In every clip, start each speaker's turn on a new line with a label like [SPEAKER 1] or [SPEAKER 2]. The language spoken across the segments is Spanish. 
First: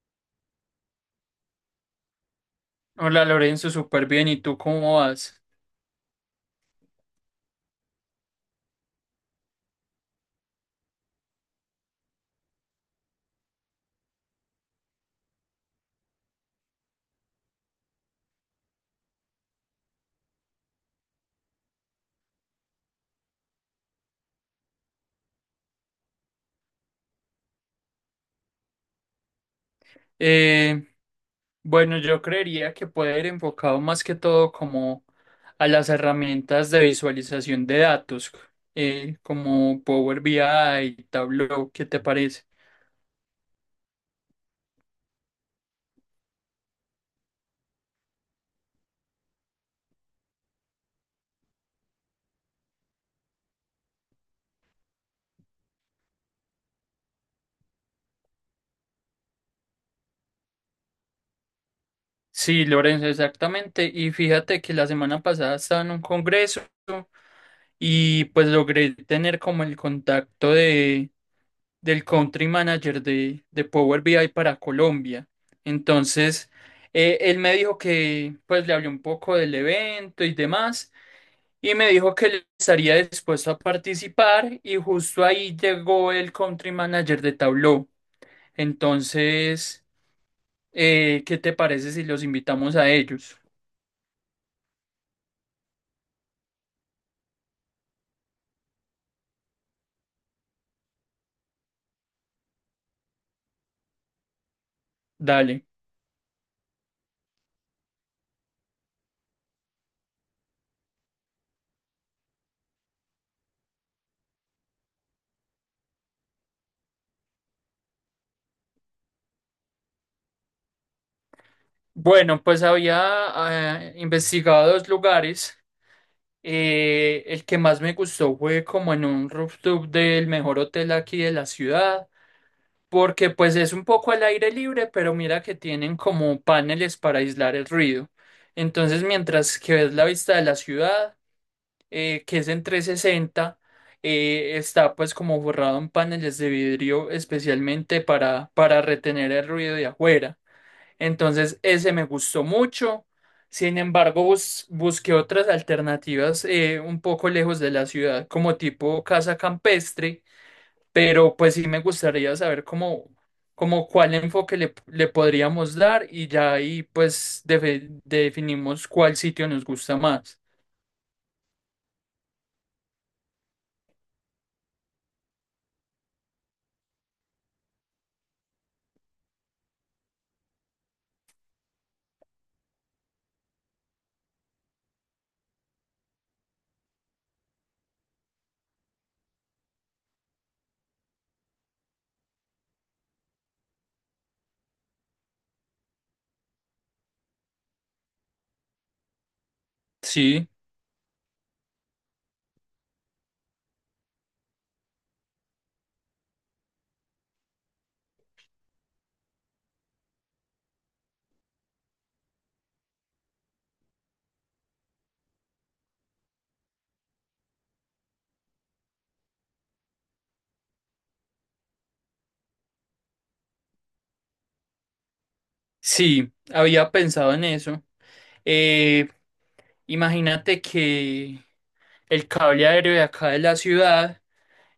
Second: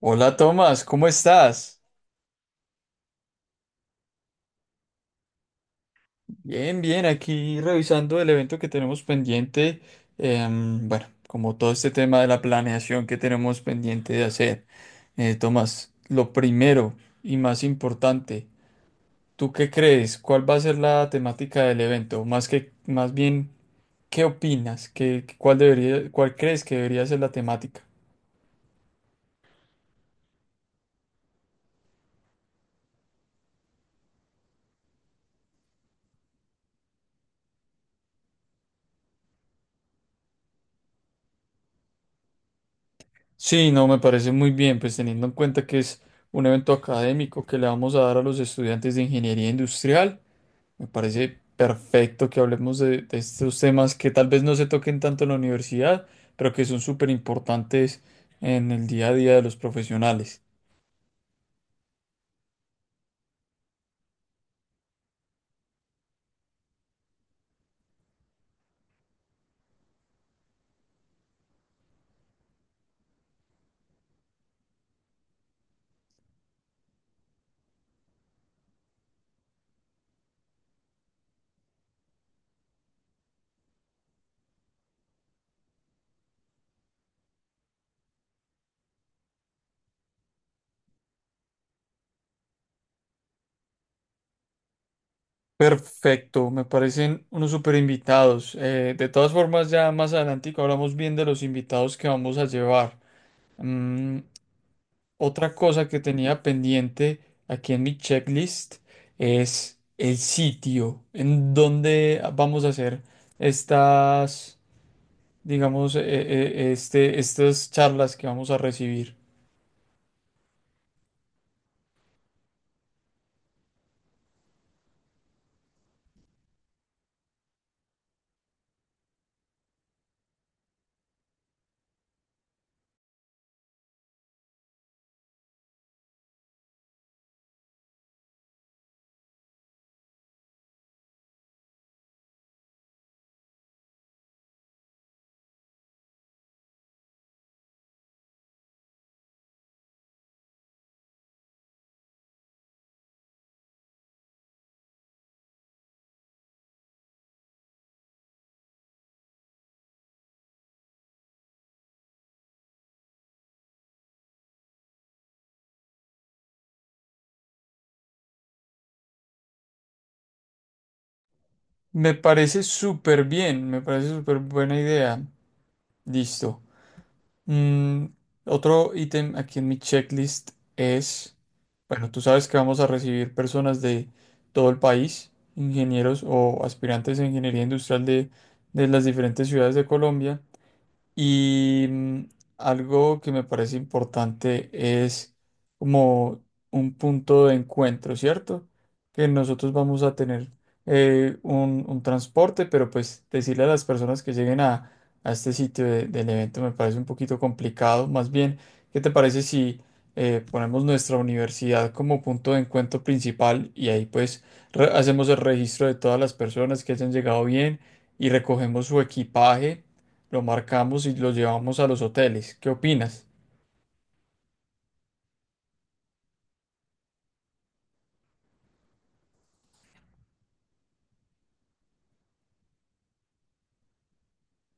[SPEAKER 1] Hola Tomás, ¿cómo estás?
[SPEAKER 2] Hola Lorenzo, súper bien. ¿Y tú cómo vas?
[SPEAKER 1] Bien, bien, aquí revisando el evento que tenemos pendiente. Bueno, como todo este tema de la planeación que tenemos pendiente de hacer. Tomás, lo primero y más importante, ¿tú qué crees? ¿Cuál va a ser la temática del evento? Más bien, ¿qué opinas? ¿Cuál debería, cuál crees que debería ser la temática?
[SPEAKER 2] Eh, bueno, yo creería que puede ir enfocado más que todo como a las herramientas de visualización de datos, como Power BI, Tableau, ¿qué te parece?
[SPEAKER 1] Sí, no, me parece muy bien, pues teniendo en cuenta que es un evento académico que le vamos a dar a los estudiantes de ingeniería industrial. Me parece perfecto que hablemos de estos temas que tal vez no se toquen tanto en la universidad, pero que son súper importantes en el día a día de los profesionales.
[SPEAKER 2] Sí, Lorenzo, exactamente. Y fíjate que la semana pasada estaba en un congreso y pues logré tener como el contacto de del country manager de Power BI para Colombia. Entonces, él me dijo que, pues le hablé un poco del evento y demás, y me dijo que él estaría dispuesto a participar, y justo ahí llegó el country manager de Tableau. Entonces, ¿qué te parece si los invitamos a ellos?
[SPEAKER 1] Perfecto, me parecen unos súper invitados. De todas formas, ya más adelante hablamos bien de los invitados que vamos a llevar. Mm, otra
[SPEAKER 2] Dale.
[SPEAKER 1] cosa que tenía pendiente aquí en mi checklist es el sitio en donde vamos a hacer estas digamos, estas charlas que vamos a recibir.
[SPEAKER 2] Bueno, pues había investigado dos lugares. El que más me gustó fue como en un rooftop del mejor hotel aquí de la ciudad, porque pues es un poco al aire libre, pero mira que tienen como paneles para aislar el ruido. Entonces, mientras que ves la vista de la ciudad, que es en 360, está pues como borrado en paneles de vidrio especialmente para retener el ruido de afuera. Entonces, ese me gustó mucho. Sin embargo, busqué otras alternativas un poco lejos de la ciudad, como tipo casa campestre, pero pues sí me gustaría saber cómo, cómo cuál enfoque le podríamos dar y ya ahí pues definimos cuál sitio nos gusta más.
[SPEAKER 1] Me parece súper bien, me parece súper buena idea. Listo. Mm, otro ítem aquí en mi checklist es, bueno, tú sabes que vamos a recibir personas de todo el país, ingenieros o aspirantes a ingeniería industrial de las diferentes ciudades de Colombia. Y mm, algo que me parece importante es como un punto de encuentro, ¿cierto? Que nosotros vamos a
[SPEAKER 2] Sí,
[SPEAKER 1] tener un transporte, pero pues decirle a las personas que lleguen a este del evento me parece un poquito complicado. Más bien, ¿qué te parece si ponemos nuestra universidad como punto de encuentro principal y ahí pues hacemos el registro de todas las personas que hayan llegado bien y recogemos su equipaje? Lo marcamos y lo llevamos a los hoteles. ¿Qué opinas?
[SPEAKER 2] sí, había pensado en eso. Eh, Imagínate que el cable aéreo de acá de la ciudad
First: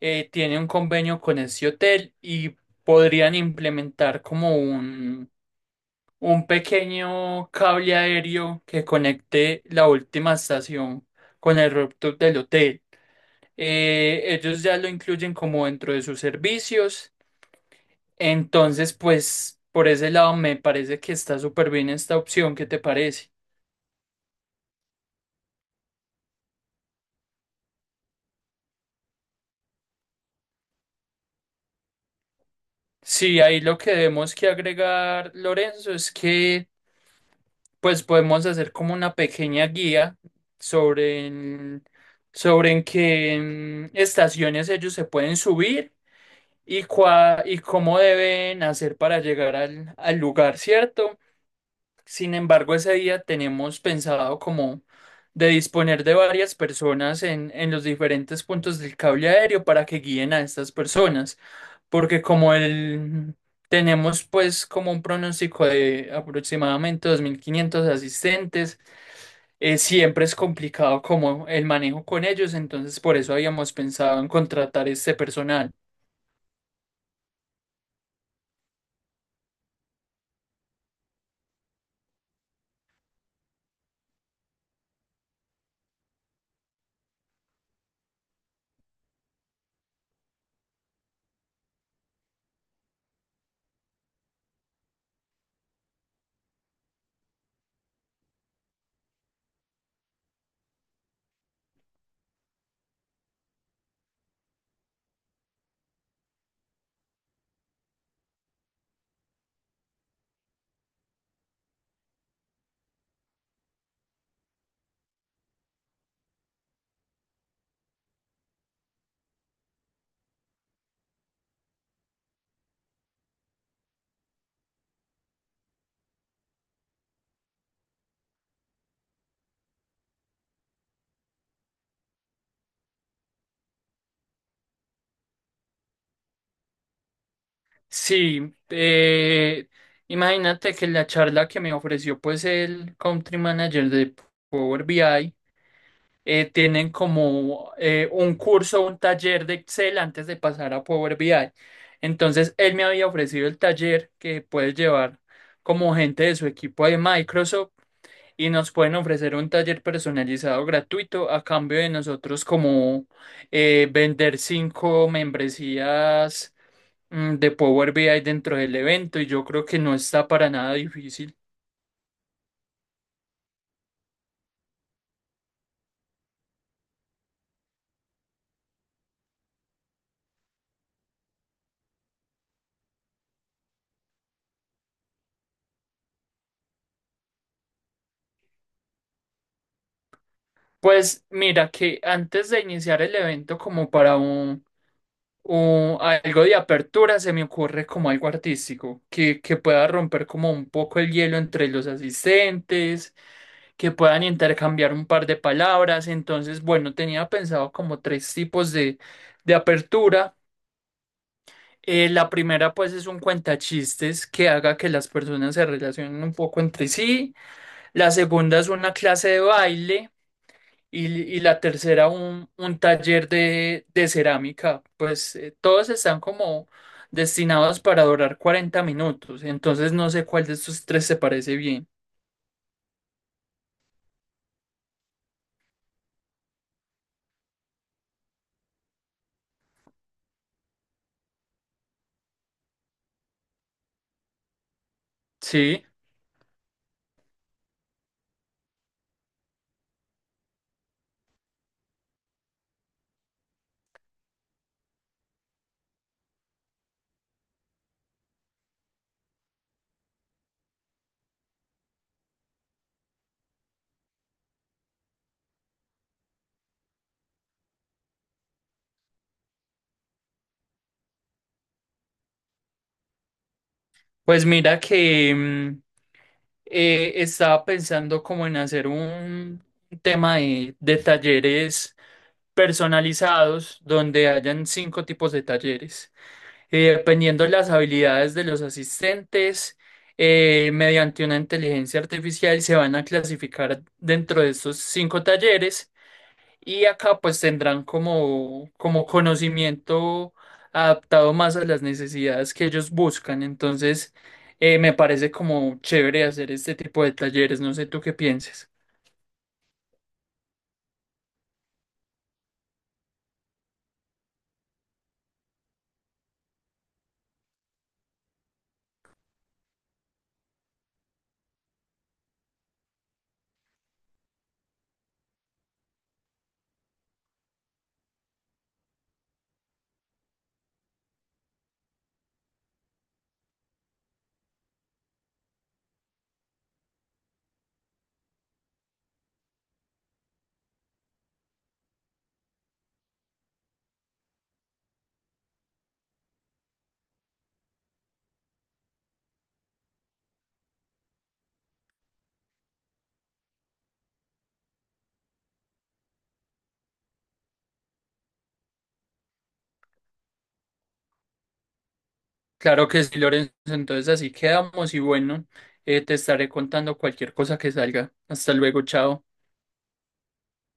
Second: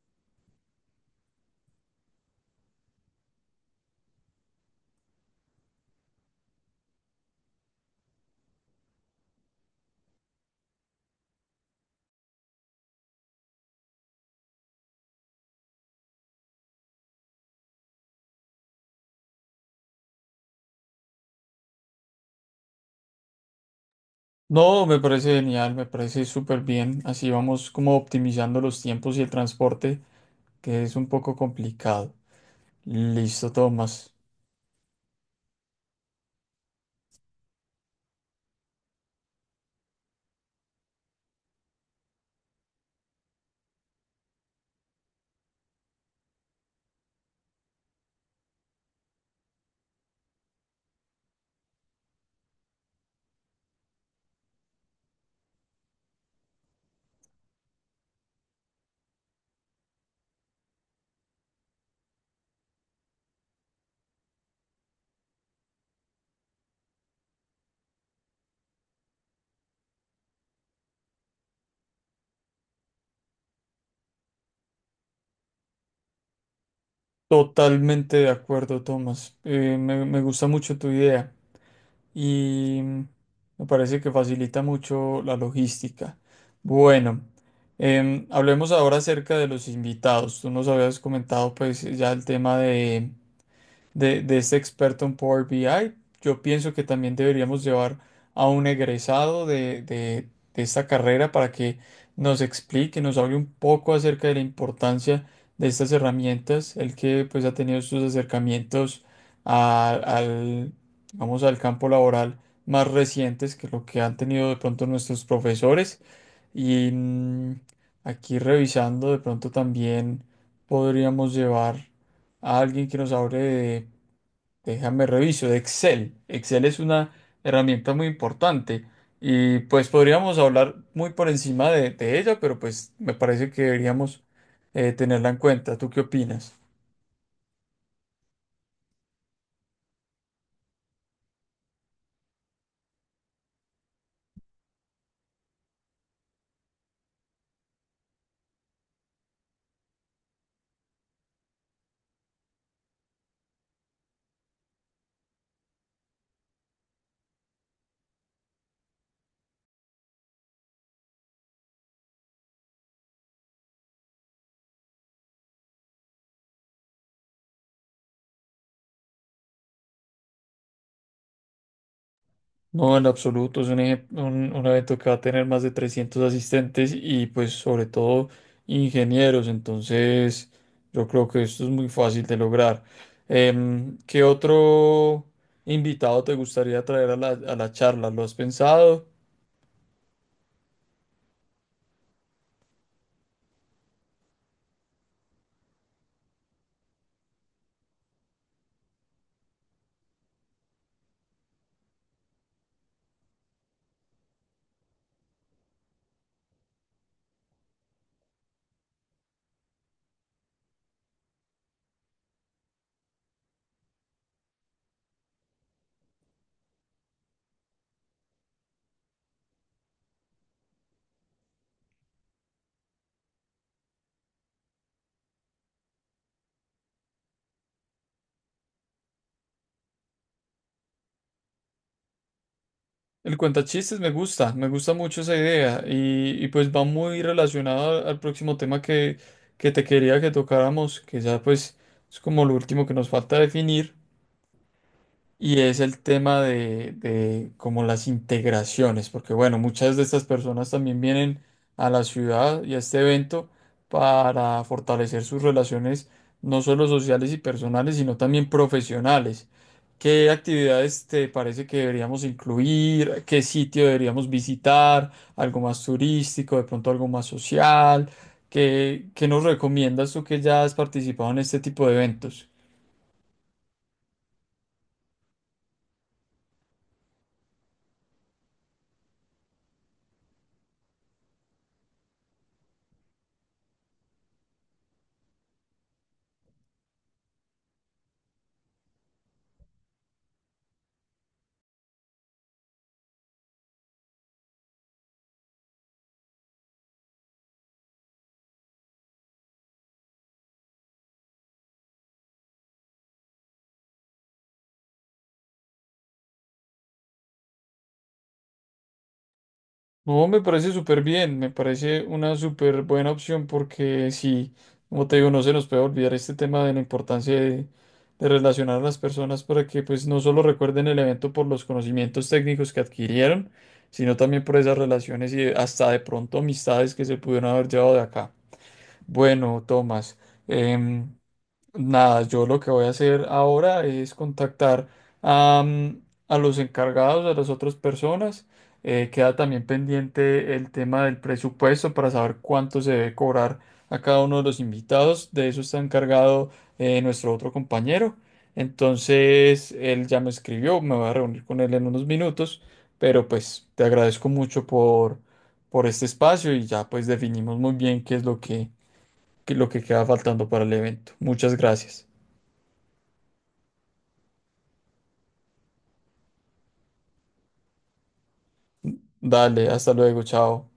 [SPEAKER 2] tiene un convenio con ese hotel y podrían implementar como un pequeño cable aéreo que conecte la última estación con el rooftop del hotel. Ellos ya lo incluyen como dentro de sus servicios. Entonces, pues por ese lado me parece que está súper bien esta opción. ¿Qué te parece?
[SPEAKER 1] No, me parece genial, me parece súper bien. Así vamos como optimizando los tiempos y el transporte, que es un poco complicado.
[SPEAKER 2] Sí,
[SPEAKER 1] Listo,
[SPEAKER 2] ahí lo que
[SPEAKER 1] Tomás.
[SPEAKER 2] debemos que agregar, Lorenzo, es que pues podemos hacer como una pequeña guía sobre, en- sobre en qué estaciones ellos se pueden subir y, y cómo deben hacer para llegar al lugar, ¿cierto? Sin embargo, ese día tenemos pensado como de disponer de varias personas en los diferentes puntos del cable aéreo para que guíen a estas personas, porque como tenemos pues como un pronóstico de aproximadamente 2500 asistentes, siempre es complicado como el manejo con ellos, entonces por eso habíamos pensado en contratar este personal.
[SPEAKER 1] Totalmente de acuerdo, Tomás. Me gusta mucho tu idea y mm, me parece que facilita mucho la logística. Bueno, hablemos ahora acerca de los invitados. Tú nos habías comentado pues ya el tema de este experto en Power BI. Yo pienso que también deberíamos llevar a un egresado de esta carrera para que nos explique, nos hable un poco acerca de la importancia de estas herramientas, el que pues ha tenido sus acercamientos al, digamos, al campo laboral más recientes que lo que han tenido de pronto nuestros profesores. Y mm, aquí revisando, de pronto también podríamos llevar a alguien que nos hable de Déjame reviso. Excel. Excel es una herramienta muy importante y pues podríamos hablar muy por encima de ella, pero pues me parece que deberíamos tenerla en cuenta. ¿Tú qué opinas?
[SPEAKER 2] Sí, imagínate que la charla que me ofreció pues el Country Manager de Power BI tienen como un curso, un taller de Excel antes de pasar a Power BI. Entonces él me había ofrecido el taller que puedes llevar como gente de su equipo de Microsoft y nos pueden ofrecer un taller personalizado gratuito a cambio de nosotros como vender cinco membresías de Power BI dentro del evento y yo creo que no está para nada difícil.
[SPEAKER 1] No, en absoluto. Es un evento que va a tener más de 300 asistentes y pues sobre todo ingenieros. Entonces yo creo que esto es muy fácil de lograr. Em, ¿qué otro invitado te gustaría traer a la charla? ¿Lo has pensado?
[SPEAKER 2] Pues mira que antes de iniciar el evento como para algo de apertura se me ocurre como algo artístico que pueda romper como un poco el hielo entre los asistentes, que puedan intercambiar un par de palabras. Entonces, bueno, tenía pensado como tres tipos de apertura. La primera pues es un cuentachistes que haga que las personas se relacionen un poco entre sí. La segunda es una clase de baile y, y la tercera un taller de cerámica. Pues todos están como destinados para durar 40 minutos, entonces no sé cuál de estos tres se parece bien.
[SPEAKER 1] El cuentachistes me gusta mucho esa idea y pues va muy relacionado al próximo tema que te quería que tocáramos, que ya pues es como lo último que nos falta definir y es
[SPEAKER 2] Sí,
[SPEAKER 1] el tema de como las integraciones, porque bueno, muchas de estas personas también vienen a la ciudad y a este evento para fortalecer sus relaciones no solo sociales y personales, sino también profesionales. ¿Qué actividades te parece que deberíamos incluir? ¿Qué sitio deberíamos visitar? ¿Algo más turístico? ¿De pronto algo más social? ¿Qué nos recomiendas tú que ya has participado en este tipo de eventos?
[SPEAKER 2] pues mira que estaba pensando como en hacer un tema de talleres personalizados donde hayan cinco tipos de talleres. Dependiendo las habilidades de los asistentes, mediante una inteligencia artificial se van a clasificar dentro de estos cinco talleres y acá pues tendrán como conocimiento adaptado más a las necesidades que ellos buscan. Entonces, me parece como chévere hacer este tipo de talleres. No sé tú qué pienses.
[SPEAKER 1] No, me parece súper bien, me parece una súper buena opción porque si, como te digo, no se nos puede olvidar este tema de la importancia de relacionar a las personas para que pues no solo recuerden el evento por los conocimientos técnicos que adquirieron, sino también por esas relaciones y hasta de pronto amistades que se pudieron haber llevado de acá. Bueno, Tomás, em, nada, yo lo que voy a hacer ahora es contactar a, mm, a los encargados, a las otras personas. Queda también pendiente el tema del presupuesto para saber cuánto se debe cobrar a cada uno de los invitados. De eso está encargado nuestro otro compañero. Entonces, él ya me escribió, me voy a reunir con él en unos minutos, pero pues te agradezco mucho por este espacio y ya pues definimos muy bien qué es lo qué es lo que queda faltando para el evento. Muchas gracias.
[SPEAKER 2] Claro que sí, Lorenzo. Entonces así quedamos y bueno, te estaré contando cualquier cosa que salga. Hasta luego, chao.
[SPEAKER 1] Dale, hasta luego, chao.